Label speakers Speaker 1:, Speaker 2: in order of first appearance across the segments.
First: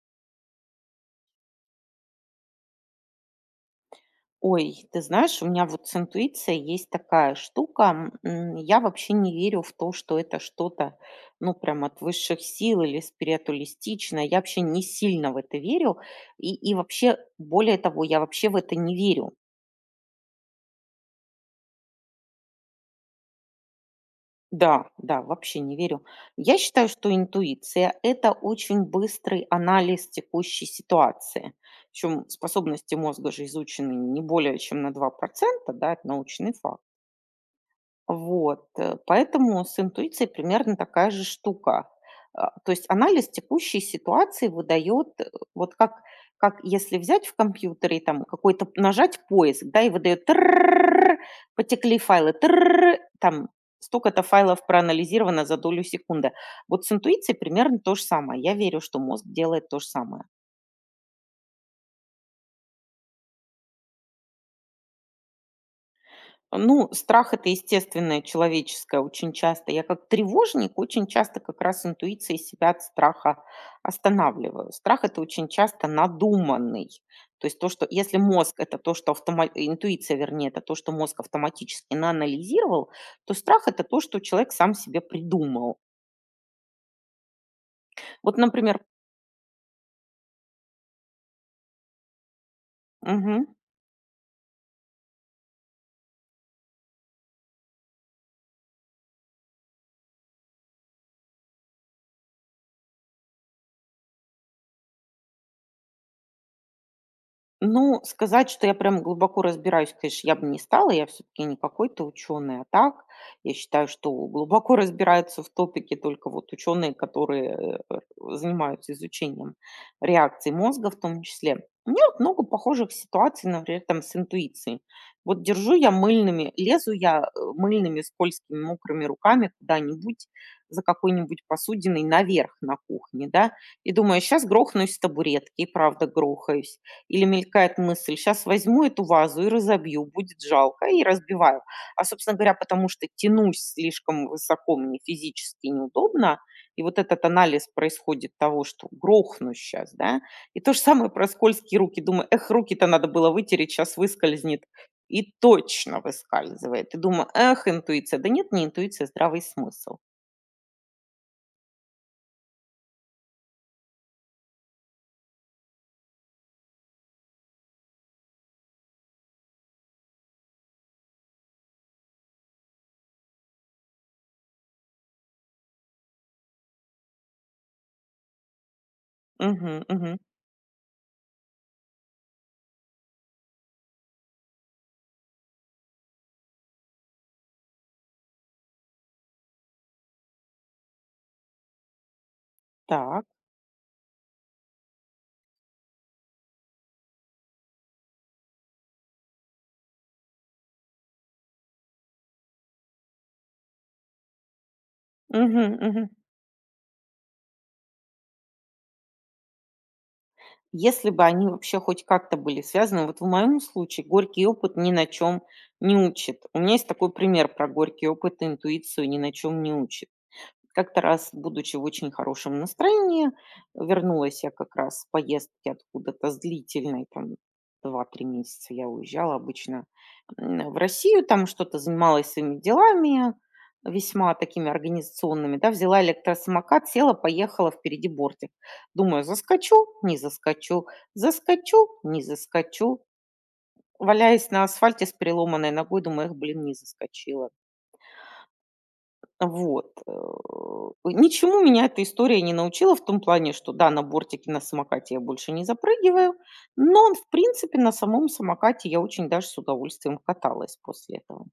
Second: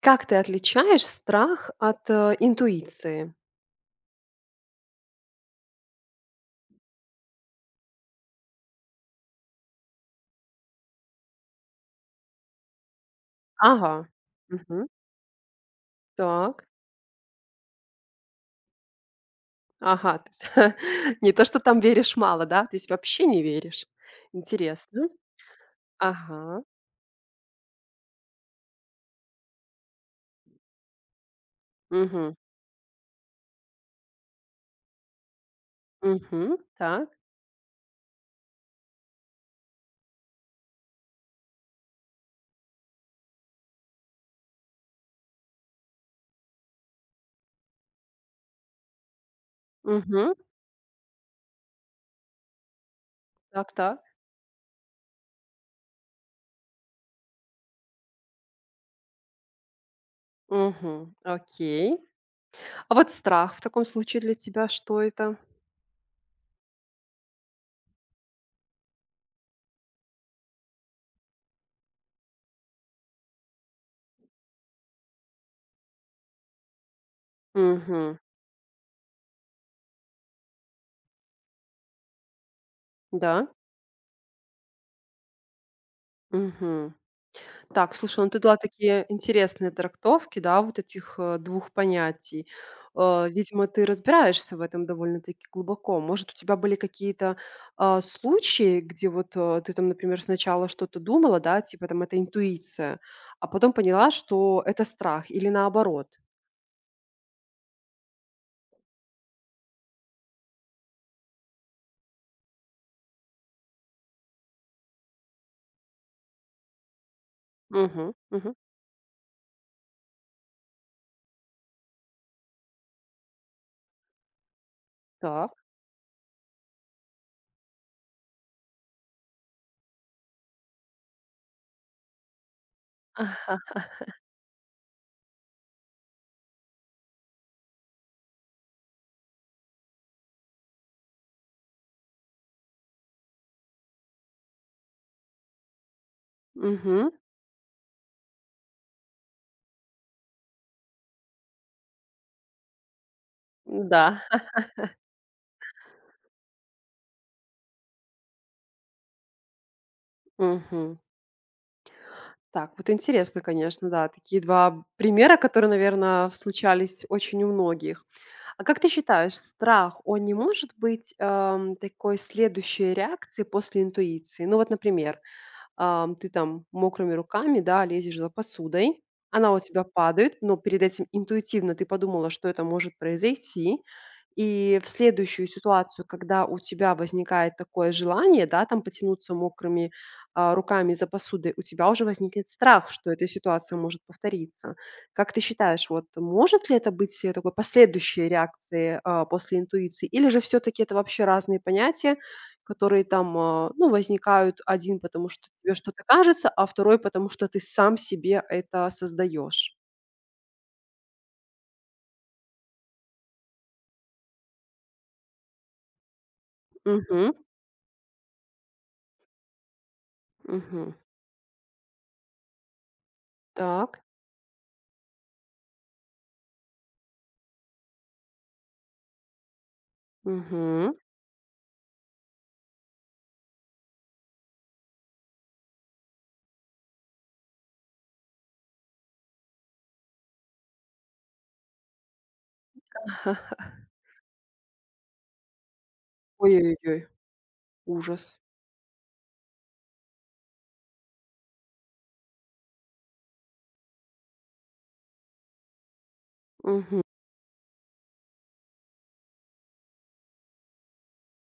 Speaker 1: Как ты отличаешь страх от интуиции?
Speaker 2: Ой, ты знаешь, у меня вот с интуицией есть такая штука. Я вообще не верю в то, что это что-то, ну, прям от высших сил или
Speaker 1: Ага.
Speaker 2: спиритуалистичное. Я вообще не
Speaker 1: Мгм.
Speaker 2: сильно в это верю. И,
Speaker 1: Так.
Speaker 2: и вообще, более того, я вообще в это не верю.
Speaker 1: Ага, то есть не то, что там веришь мало, да? То есть вообще не веришь.
Speaker 2: Да,
Speaker 1: Интересно.
Speaker 2: да, вообще не верю. Я
Speaker 1: Ага.
Speaker 2: считаю, что интуиция – это очень быстрый анализ текущей ситуации. Причем
Speaker 1: Угу.
Speaker 2: способности мозга же изучены не более чем на 2%, да, это научный
Speaker 1: Угу.
Speaker 2: факт.
Speaker 1: Так.
Speaker 2: Вот, поэтому с интуицией примерно такая же штука. А, то есть анализ текущей ситуации выдает, вот как если взять в компьютере и там какой-то нажать поиск, да, и выдает
Speaker 1: Угу.
Speaker 2: тырррррр, потекли файлы, тырррррр, там
Speaker 1: Так, так.
Speaker 2: столько-то файлов проанализировано за долю секунды. Вот с интуицией примерно то же самое. Я верю, что мозг делает то же самое.
Speaker 1: Угу. Окей. А вот страх в таком случае для тебя что это?
Speaker 2: Ну, страх – это естественное, человеческое очень часто. Я как тревожник очень часто как раз интуицией себя от страха останавливаю. Страх – это очень часто надуманный. То есть то, что
Speaker 1: Угу.
Speaker 2: если мозг – это то, что автома интуиция, вернее, это то, что мозг автоматически наанализировал, то
Speaker 1: Да?
Speaker 2: страх – это то, что человек сам себе придумал.
Speaker 1: Угу. Так, слушай, ну
Speaker 2: Вот,
Speaker 1: ты дала
Speaker 2: например.
Speaker 1: такие интересные трактовки, да, вот этих двух понятий.
Speaker 2: Мгм.
Speaker 1: Видимо, ты разбираешься в этом довольно-таки глубоко. Может, у тебя были какие-то случаи, где вот ты там, например, сначала что-то думала, да, типа там это интуиция, а потом поняла, что это страх, или наоборот.
Speaker 2: Ну, сказать, что я прям глубоко разбираюсь, конечно, я бы не стала. Я все-таки не какой-то ученый, а так. Я считаю, что глубоко разбираются в топике только вот ученые, которые
Speaker 1: Угу, угу,
Speaker 2: занимаются изучением реакции мозга в том числе. У меня вот много похожих ситуаций, например, там с интуицией. Вот
Speaker 1: так.
Speaker 2: лезу я мыльными, скользкими, мокрыми руками куда-нибудь за какой-нибудь посудиной наверх на кухне, да, и думаю, сейчас грохнусь с табуретки, и правда грохаюсь, или мелькает мысль: «Сейчас возьму эту вазу и разобью, будет жалко». И разбиваю. А, собственно говоря, потому что тянусь слишком высоко, мне физически неудобно. И вот
Speaker 1: Угу,
Speaker 2: этот анализ происходит того, что грохну сейчас, да. И то же самое про скользкие руки. Думаю: «Эх, руки-то надо было вытереть, сейчас
Speaker 1: да.
Speaker 2: выскользнет». И точно выскальзывает. И думаю: «Эх, интуиция». Да нет, не интуиция, здравый смысл.
Speaker 1: Мгм. Так, вот интересно, конечно, да, такие два примера, которые, наверное, случались очень у многих. А как ты считаешь, страх, он не может быть, такой следующей реакцией после интуиции? Ну вот, например, ты там мокрыми руками, да, лезешь за посудой, она у
Speaker 2: Угу,
Speaker 1: тебя
Speaker 2: угу.
Speaker 1: падает, но перед этим интуитивно ты подумала, что это может произойти. И в следующую ситуацию, когда у тебя возникает такое желание, да, там потянуться мокрыми руками за посудой, у тебя уже возникнет страх, что
Speaker 2: Так.
Speaker 1: эта ситуация может повториться. Как ты считаешь, вот может ли это быть такой последующей реакцией после интуиции, или же все-таки это вообще разные понятия, которые там, ну, возникают один потому что
Speaker 2: Угу,
Speaker 1: тебе что-то
Speaker 2: угу.
Speaker 1: кажется, а второй потому что ты сам себе это создаешь.
Speaker 2: Если бы они вообще хоть как-то были связаны, вот в моем случае горький опыт ни на чем не учит. У меня есть такой
Speaker 1: Мгм,
Speaker 2: пример про горький опыт, и интуицию ни на чем не учит.
Speaker 1: мгм.
Speaker 2: Как-то раз, будучи в очень хорошем настроении,
Speaker 1: Так,
Speaker 2: вернулась я как раз с поездки откуда-то с длительной, там 2-3 месяца я уезжала обычно в
Speaker 1: мгм.
Speaker 2: Россию, там что-то занималась своими делами, весьма такими организационными, да, взяла электросамокат, села, поехала, впереди бортик. Думаю, заскочу, не заскочу, заскочу, не заскочу. Валяясь на асфальте с переломанной ногой, думаю: «Эх, блин, не
Speaker 1: Ой-ой-ой,
Speaker 2: заскочила».
Speaker 1: ужас.
Speaker 2: Вот, ничему меня эта история не научила в том плане, что да, на бортике на самокате я больше не запрыгиваю,
Speaker 1: Мгм,
Speaker 2: но, в принципе, на самом самокате я очень даже с удовольствием каталась после этого.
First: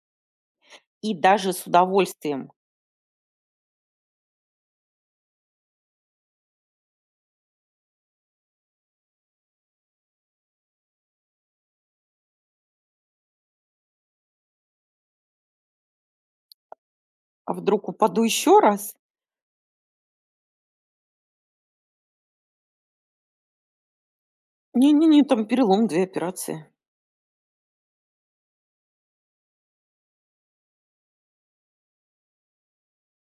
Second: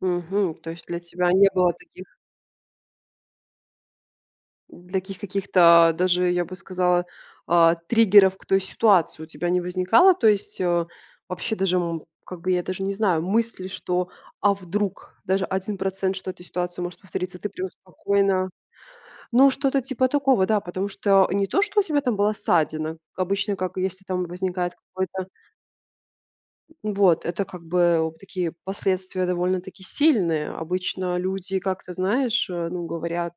Speaker 1: мгм. То есть для
Speaker 2: И
Speaker 1: тебя не
Speaker 2: даже с
Speaker 1: было таких
Speaker 2: удовольствием.
Speaker 1: каких-то даже, я бы сказала, триггеров к той ситуации у тебя не возникало? То есть, вообще даже, как бы, я даже не знаю, мысли, что, а вдруг даже 1% что эта ситуация может повториться, ты
Speaker 2: А
Speaker 1: прям
Speaker 2: вдруг упаду
Speaker 1: спокойно.
Speaker 2: еще раз?
Speaker 1: Ну, что-то типа такого, да, потому что не то, что у тебя там была ссадина. Обычно, как если там возникает
Speaker 2: Не-не-не,
Speaker 1: какой-то
Speaker 2: там перелом, 2 операции.
Speaker 1: вот, это как бы вот такие последствия довольно-таки сильные. Обычно люди как-то, знаешь, ну, говорят,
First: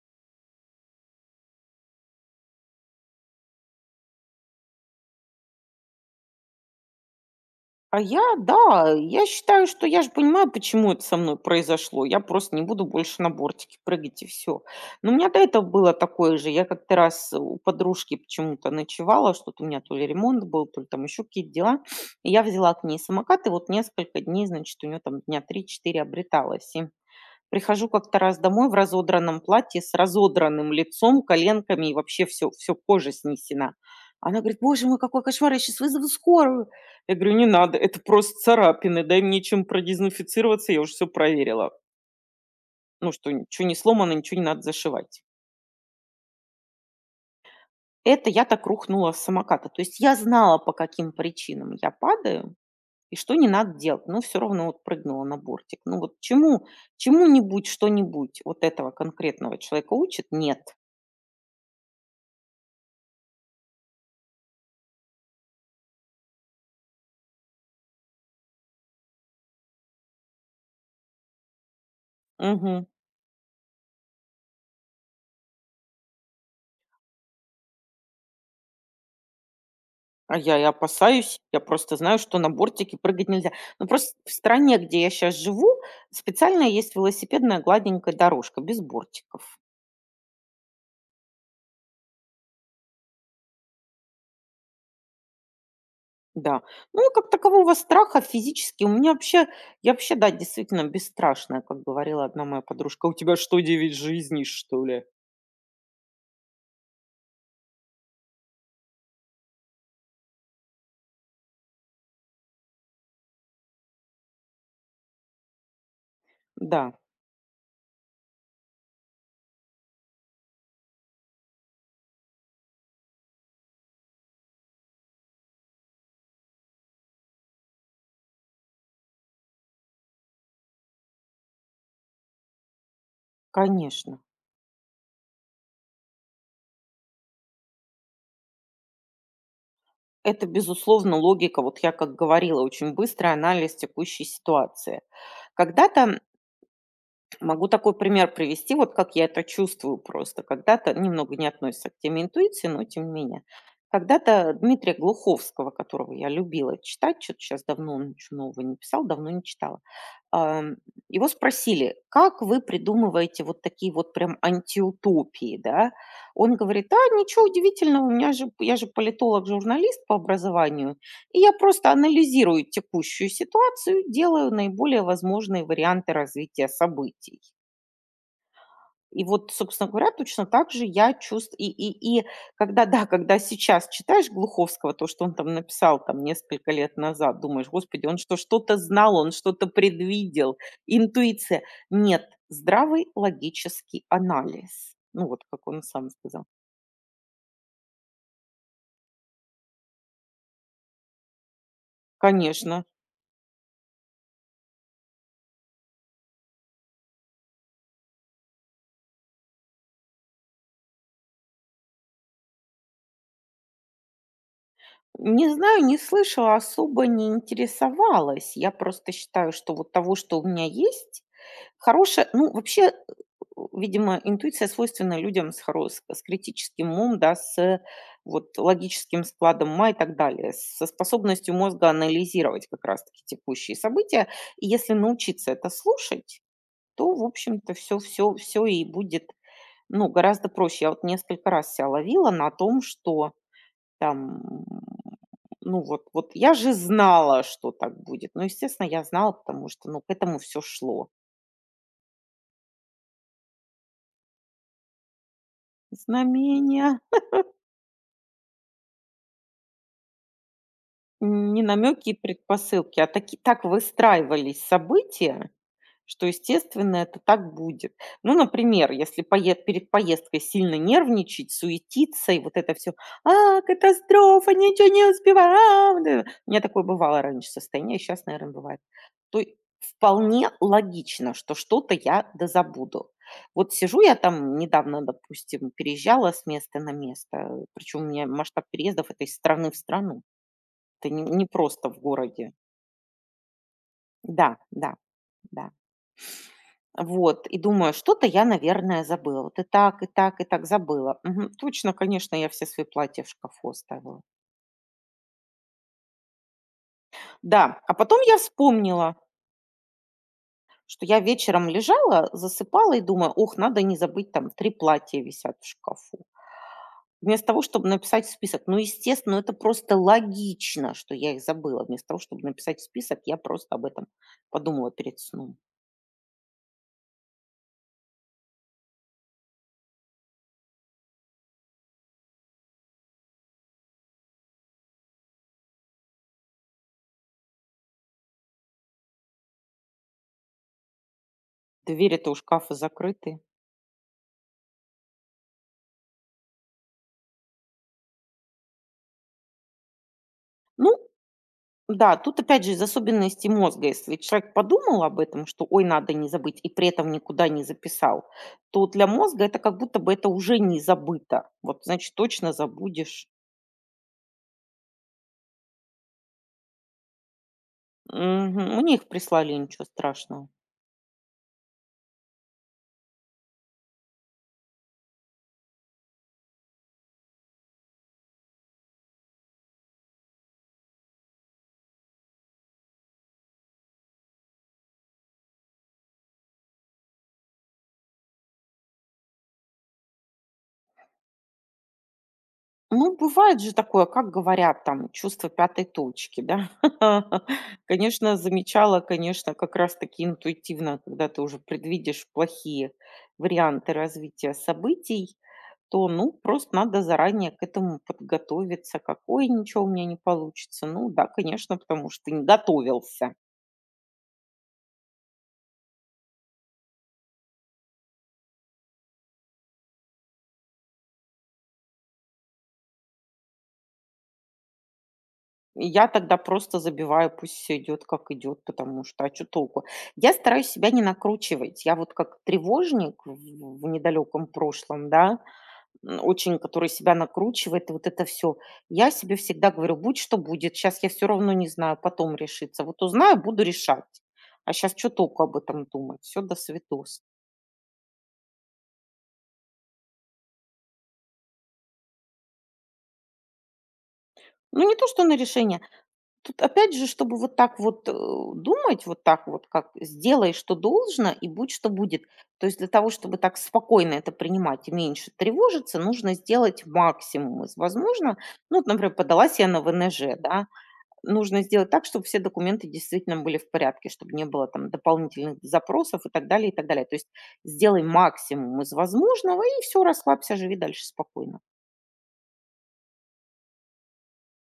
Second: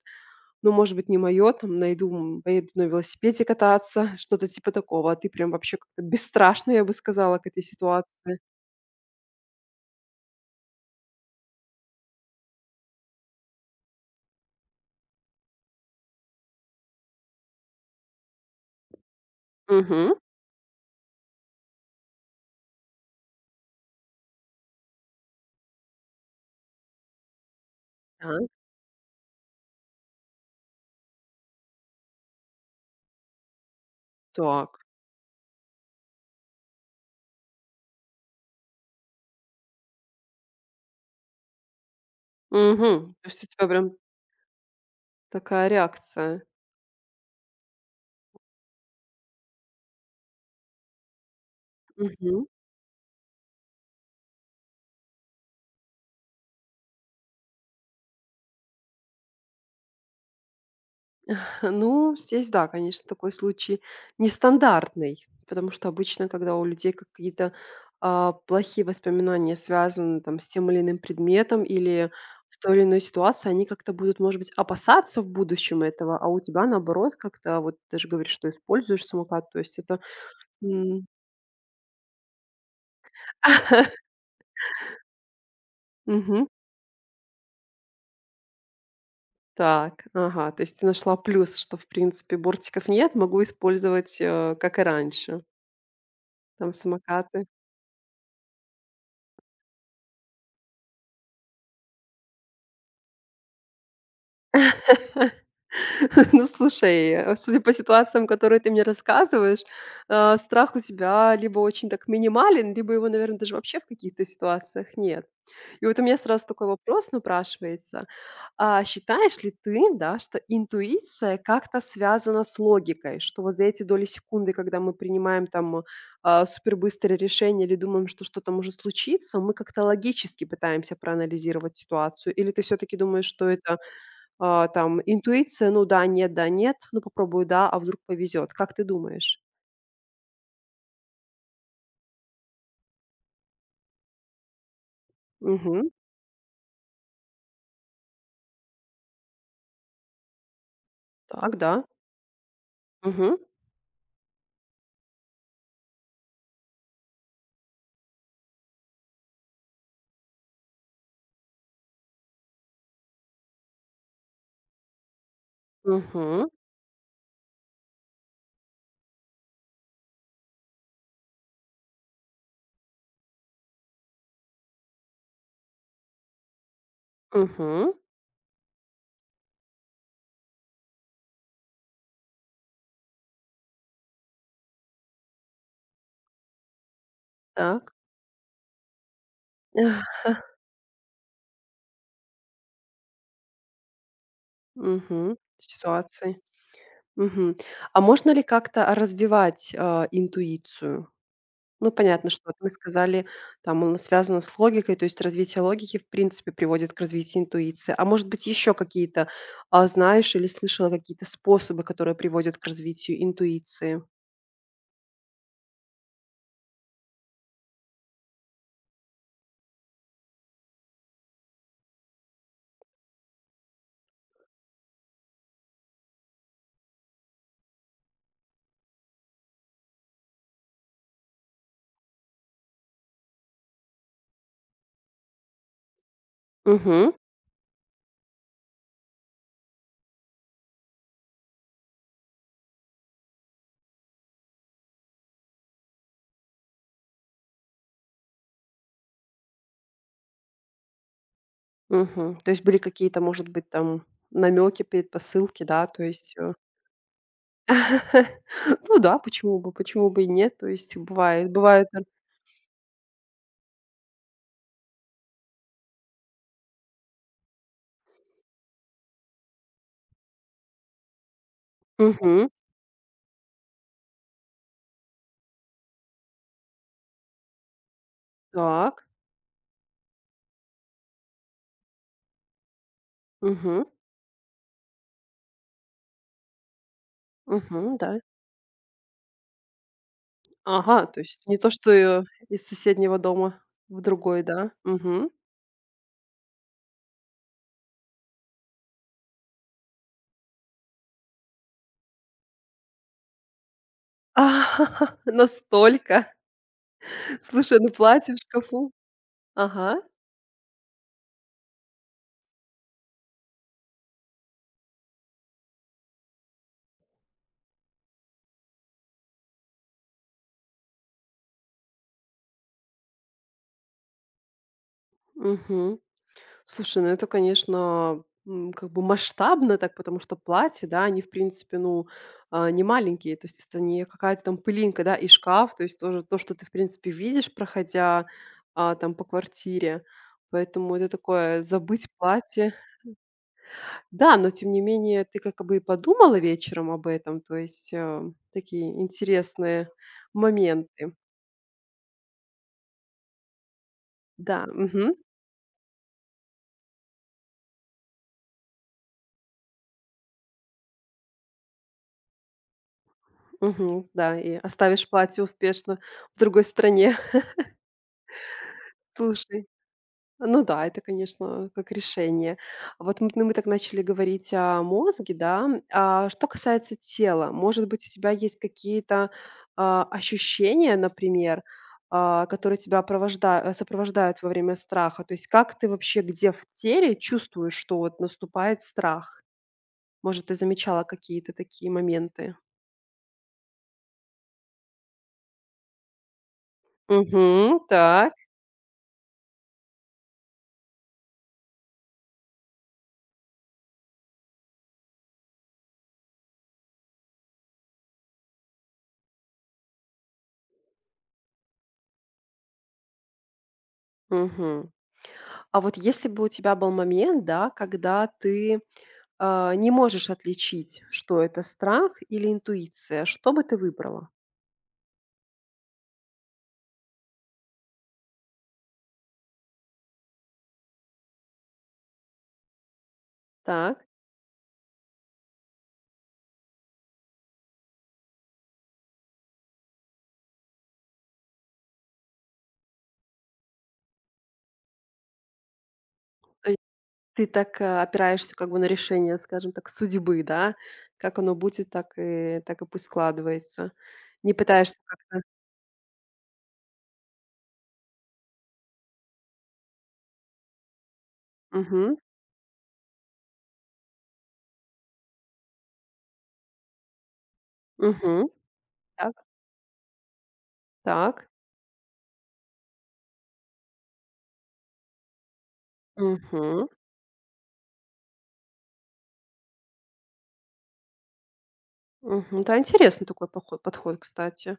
Speaker 1: ну, может быть, не мое, там, найду, поеду на велосипеде кататься, что-то типа такого. А ты прям вообще как-то бесстрашно, я бы сказала, к этой
Speaker 2: А я,
Speaker 1: ситуации.
Speaker 2: да, я считаю, что я же понимаю, почему это со мной произошло. Я просто не буду больше на бортике прыгать и всё. Но у меня до этого было такое же. Я как-то раз у подружки почему-то ночевала, что-то у меня то ли
Speaker 1: Угу.
Speaker 2: ремонт был, то ли там еще какие-то дела. И я взяла к ней самокат, и вот несколько дней, значит, у нее там дня 3-4 обреталась. Прихожу как-то раз
Speaker 1: Так,
Speaker 2: домой в разодранном платье, с разодранным лицом, коленками, и вообще все все кожа снесена. Она говорит:
Speaker 1: так.
Speaker 2: «Боже мой, какой кошмар, я сейчас вызову скорую». Я говорю: «Не надо, это просто царапины, дай мне чем продезинфицироваться, я уже все проверила. Ну,
Speaker 1: Мгм. То
Speaker 2: что
Speaker 1: есть у
Speaker 2: ничего
Speaker 1: тебя
Speaker 2: не
Speaker 1: прям
Speaker 2: сломано, ничего не надо зашивать».
Speaker 1: такая реакция.
Speaker 2: Это я так рухнула с самоката. То есть я знала, по каким причинам я
Speaker 1: Мгм.
Speaker 2: падаю и что не надо делать, но все равно вот прыгнула на бортик. Ну вот чему-нибудь, что-нибудь вот этого конкретного человека учит? Нет.
Speaker 1: Ну, здесь да, конечно, такой случай нестандартный, потому что обычно, когда у людей какие-то плохие воспоминания связаны там, с тем или иным предметом или с той или
Speaker 2: Мгм.
Speaker 1: иной ситуацией, они как-то будут, может быть, опасаться в будущем этого, а у тебя, наоборот, как-то, вот ты же говоришь, что используешь самокат, то есть это...
Speaker 2: А я и
Speaker 1: М,
Speaker 2: опасаюсь. Я просто знаю, что на бортике прыгать нельзя. Ну, просто в стране, где я сейчас живу,
Speaker 1: мгм.
Speaker 2: специальная есть велосипедная гладенькая дорожка без бортиков.
Speaker 1: Так, ага, то есть ты нашла плюс, что, в принципе, бортиков нет, могу использовать, как и раньше,
Speaker 2: Да.
Speaker 1: там
Speaker 2: Ну, и как
Speaker 1: самокаты.
Speaker 2: такового страха физически у меня вообще я вообще, да, действительно бесстрашная, как говорила одна моя подружка: «А у тебя что, девять жизней, что ли?»
Speaker 1: Ну, слушай, судя по ситуациям, которые ты мне рассказываешь, страх у тебя либо очень так минимален, либо его, наверное, даже вообще в каких-то ситуациях нет. И вот у меня сразу такой
Speaker 2: Да,
Speaker 1: вопрос напрашивается. А считаешь ли ты, да, что интуиция как-то связана с логикой? Что вот за эти доли секунды, когда мы принимаем там супербыстрое решение или думаем, что что-то может случиться, мы как-то логически пытаемся проанализировать ситуацию? Или ты все-таки думаешь, что это
Speaker 2: конечно.
Speaker 1: там интуиция, ну да, нет, да, нет, ну попробую, да, а вдруг повезет. Как ты думаешь?
Speaker 2: Это, безусловно, логика. Вот я как говорила, очень быстрый анализ текущей ситуации.
Speaker 1: Мгм.
Speaker 2: Когда-то Могу такой пример привести, вот как я это чувствую просто. Когда-то, немного не
Speaker 1: Так, да.
Speaker 2: относится к теме интуиции, но тем не
Speaker 1: Мгм.
Speaker 2: менее. Когда-то Дмитрия Глуховского, которого я любила читать, что-то сейчас давно он ничего нового не писал, давно не читала, ам, его спросили, как вы придумываете вот такие вот прям антиутопии, да?
Speaker 1: Мгм.
Speaker 2: Он говорит: «А ничего удивительного, я же политолог-журналист по образованию, и я просто анализирую текущую ситуацию, делаю наиболее возможные варианты развития событий».
Speaker 1: Мгм.
Speaker 2: И вот, собственно говоря, точно так же я чувствую, и да, когда сейчас читаешь Глуховского, то, что он там написал там несколько лет назад, думаешь:
Speaker 1: Так.
Speaker 2: «Господи, он что, что-то знал, он что-то предвидел, интуиция». Нет, здравый логический анализ. Ну
Speaker 1: Мгм.
Speaker 2: вот, как он сам
Speaker 1: Ситуации.
Speaker 2: сказал.
Speaker 1: Мгм. А можно ли как-то развивать, интуицию? Ну, понятно, что вот мы
Speaker 2: Конечно.
Speaker 1: сказали, там она связана с логикой, то есть развитие логики, в принципе, приводит к развитию интуиции. А может быть, еще какие-то, знаешь или слышала какие-то способы, которые приводят к развитию интуиции?
Speaker 2: Не знаю, не слышала, особо не интересовалась. Я просто считаю, что вот того, что у меня есть, хорошее. Ну, вообще, видимо, интуиция свойственна людям с критическим умом, да, с вот логическим складом ума и так далее, со способностью мозга анализировать как раз-таки текущие события. И если научиться это слушать,
Speaker 1: Мгм.
Speaker 2: то, в общем-то, все, все, все и будет, ну, гораздо проще. Я вот несколько раз ся ловила на том, что там, ну, вот я же знала, что так будет. Ну, естественно, я знала, потому что, ну, к этому все шло.
Speaker 1: Мгм. То есть были какие-то, может быть, там намёки, предпосылки, да, то есть
Speaker 2: Знамения,
Speaker 1: Ну да, почему бы и нет? То есть бывает
Speaker 2: не
Speaker 1: бывают там.
Speaker 2: намеки и предпосылки, а таки так выстраивались события, что, естественно, это так будет. Ну, например, если пое перед поездкой сильно нервничать, суетиться и
Speaker 1: Мгм.
Speaker 2: вот это все: «А, катастрофа, ничего не успеваю, а». Вот это. У меня такое бывало раньше состояние, сейчас, наверное, бывает.
Speaker 1: Так.
Speaker 2: То е Вполне логично, что что-то я дозабуду. Вот
Speaker 1: угу
Speaker 2: сижу я там недавно, допустим, переезжала с места на место,
Speaker 1: угу
Speaker 2: причем у
Speaker 1: Да.
Speaker 2: меня масштаб переездов – это из страны в страну.
Speaker 1: Ага,
Speaker 2: Это
Speaker 1: то
Speaker 2: не
Speaker 1: есть не то,
Speaker 2: просто
Speaker 1: что,
Speaker 2: в
Speaker 1: э,
Speaker 2: городе.
Speaker 1: из соседнего дома в другой,
Speaker 2: Да,
Speaker 1: да?
Speaker 2: да,
Speaker 1: Угу.
Speaker 2: да. Вот, и думаю, что-то я, наверное, забыла. Вот и так, и так, и так забыла. Мгм. Точно, конечно, я все свои платья в шкафу оставила.
Speaker 1: Настолько.
Speaker 2: Да,
Speaker 1: Слушай, ну
Speaker 2: а потом
Speaker 1: платье
Speaker 2: я
Speaker 1: в шкафу.
Speaker 2: вспомнила,
Speaker 1: Ага.
Speaker 2: что я вечером лежала, засыпала и думаю: «Ох, надо не забыть, там три платья висят в шкафу». Вместо того, чтобы написать список, ну, естественно, это просто логично, что я их забыла. Вместо того, чтобы написать список, я просто об этом подумала перед сном.
Speaker 1: Мгм. Слушай, ну это, конечно, как бы масштабно так, потому что платья, да, они, в принципе, ну, не маленькие, то есть это не какая-то там пылинка, да, и шкаф, то есть тоже то, что ты, в принципе, видишь, проходя там по квартире. Поэтому это такое забыть
Speaker 2: Двери-то у шкафа
Speaker 1: платье.
Speaker 2: закрыты.
Speaker 1: Да, но тем не менее ты как бы и подумала вечером об этом, то есть такие интересные
Speaker 2: Ну,
Speaker 1: моменты.
Speaker 2: да, тут опять же из особенностей мозга. Если человек
Speaker 1: Да,
Speaker 2: подумал
Speaker 1: мгм,
Speaker 2: об этом, что ой, надо не забыть, и при этом никуда не записал, то для мозга это как будто бы это уже не забыто. Вот, значит, точно забудешь.
Speaker 1: мгм, да, и оставишь платье успешно в другой стране.
Speaker 2: Мгм. Мне их прислали,
Speaker 1: Слушай.
Speaker 2: ничего страшного.
Speaker 1: Ну да, это, конечно, как решение. Вот мы, ну, мы так начали говорить о мозге, да. А что касается тела, может быть, у тебя есть какие-то ощущения, например, которые тебя сопровождают во время страха? То есть как ты вообще, где в теле чувствуешь, что вот наступает страх? Может, ты замечала какие-то такие моменты?
Speaker 2: Ну, бывает же такое, как говорят, там, чувство пятой точки, да.
Speaker 1: Угу, так.
Speaker 2: Конечно, замечала, конечно, как раз-таки интуитивно, когда ты уже предвидишь плохие варианты развития событий, то, ну, просто надо заранее к этому подготовиться. Какое ничего у меня не получится? Ну да, конечно, потому что не готовился.
Speaker 1: Мгм. А вот если бы у тебя был момент, да, когда ты не можешь отличить, что это страх или интуиция, что бы ты выбрала?
Speaker 2: И я тогда просто забиваю, пусть все идет как идет, потому что, а что толку? Я стараюсь себя не накручивать. Я вот как тревожник в
Speaker 1: Так.
Speaker 2: недалеком прошлом, да, очень, который себя накручивает, и вот это все. Я себе всегда говорю: «Будь что будет, сейчас я все равно не знаю, потом решится. Вот узнаю, буду решать. А сейчас что толку об этом думать? Все до
Speaker 1: То есть
Speaker 2: святос».
Speaker 1: ты так, опираешься как бы на решение, скажем так, судьбы, да? Как оно будет, так и пусть складывается. Не
Speaker 2: Ну, не
Speaker 1: пытаешься
Speaker 2: то, что на
Speaker 1: как-то.
Speaker 2: решение. Тут опять же, чтобы вот так вот, думать, вот так вот, как «сделай, что должно, и будь, что
Speaker 1: Мгм.
Speaker 2: будет». То есть для того, чтобы так спокойно это принимать и меньше тревожиться, нужно сделать максимум из возможного.
Speaker 1: Мгм.
Speaker 2: Ну, вот, например,
Speaker 1: Так,
Speaker 2: подалась я на ВНЖ, да.
Speaker 1: так.
Speaker 2: Нужно сделать так, чтобы все документы действительно были в порядке, чтобы не было там дополнительных запросов и так далее, и так
Speaker 1: Мгм.
Speaker 2: далее. То есть сделай максимум из возможного и все, расслабься, живи дальше спокойно.
Speaker 1: Мгм. Да, интересный такой поход подход, кстати.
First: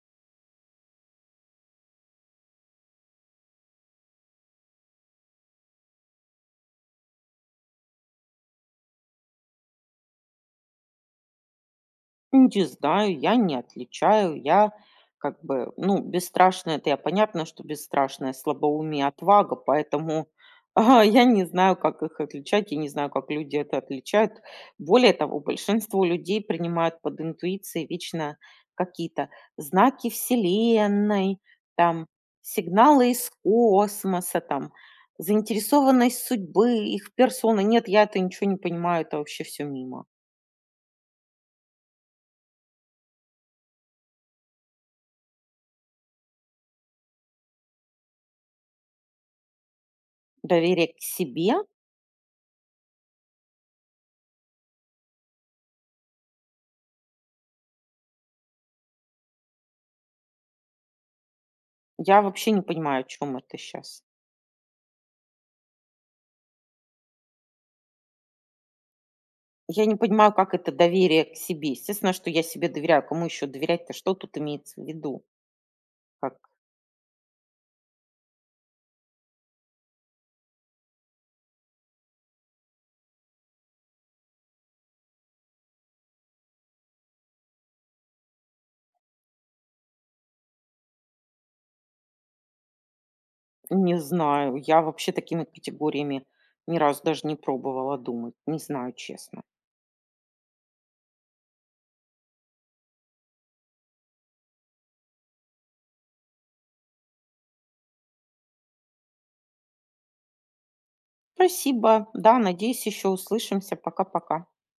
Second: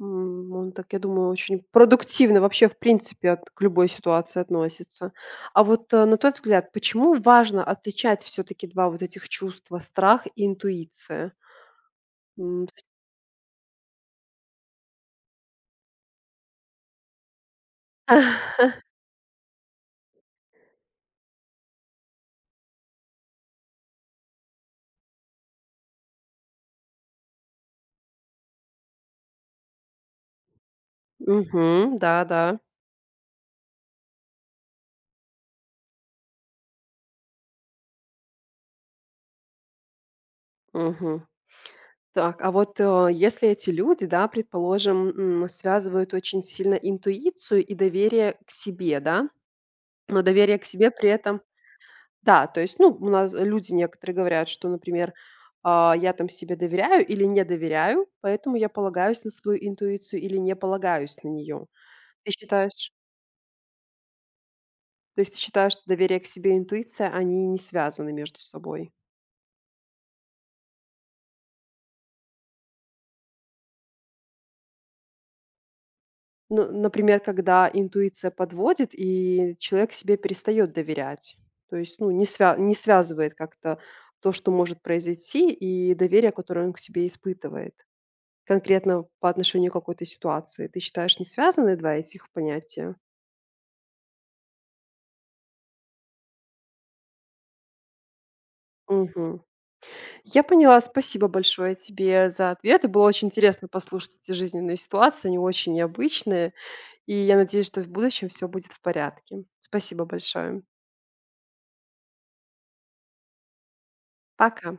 Speaker 1: Он так, я думаю, очень продуктивно вообще, в принципе, от к любой ситуации относится. А вот, на твой взгляд, почему важно отличать все-таки 2 вот этих чувства: страх и интуиция?
Speaker 2: Не
Speaker 1: М,
Speaker 2: знаю, я не отличаю. Я как бы, ну, бесстрашная, это я понятно, что бесстрашная, слабоумие, отвага, поэтому я не знаю, как их отличать, я не знаю, как люди это отличают. Более того, большинство людей принимают под интуицией вечно какие-то знаки Вселенной,
Speaker 1: Мгм.
Speaker 2: там,
Speaker 1: Да-да.
Speaker 2: сигналы из космоса, там, заинтересованность судьбы, их персоны. Нет, я это ничего не понимаю, это вообще все мимо.
Speaker 1: Мгм. Так, а вот, если эти люди, да, предположим, связывают очень сильно интуицию и доверие к себе, да, но доверие к себе
Speaker 2: Доверие к
Speaker 1: при этом.
Speaker 2: себе
Speaker 1: Да, то есть, ну, у нас люди некоторые говорят, что, например, я там себе доверяю или не доверяю, поэтому я полагаюсь на свою интуицию или не полагаюсь на нее.
Speaker 2: Я
Speaker 1: Ты
Speaker 2: вообще не
Speaker 1: считаешь,
Speaker 2: понимаю, о чём это сейчас.
Speaker 1: то есть ты считаешь, что доверие к себе и интуиция, они не связаны между собой?
Speaker 2: Я не понимаю, как это доверие к себе. Естественно, что я себе доверяю. Кому еще доверять-то? Что тут имеется в виду? Как?
Speaker 1: Ну, например, когда интуиция подводит, и человек себе перестает доверять. То есть, ну, не связывает как-то то, что может произойти, и доверие, которое он к себе испытывает. Конкретно по отношению к какой-то ситуации. Ты считаешь, не связаны 2 этих понятия?
Speaker 2: Не знаю. Я вообще такими категориями ни разу даже не пробовала думать. Не знаю, честно.
Speaker 1: Мгм. Я поняла. Спасибо большое тебе за ответы. Было очень интересно послушать эти жизненные ситуации. Они очень необычные. И я надеюсь, что в будущем все будет в порядке. Спасибо большое.
Speaker 2: Спасибо. Да, надеюсь, еще услышимся. Пока-пока.
Speaker 1: Пока.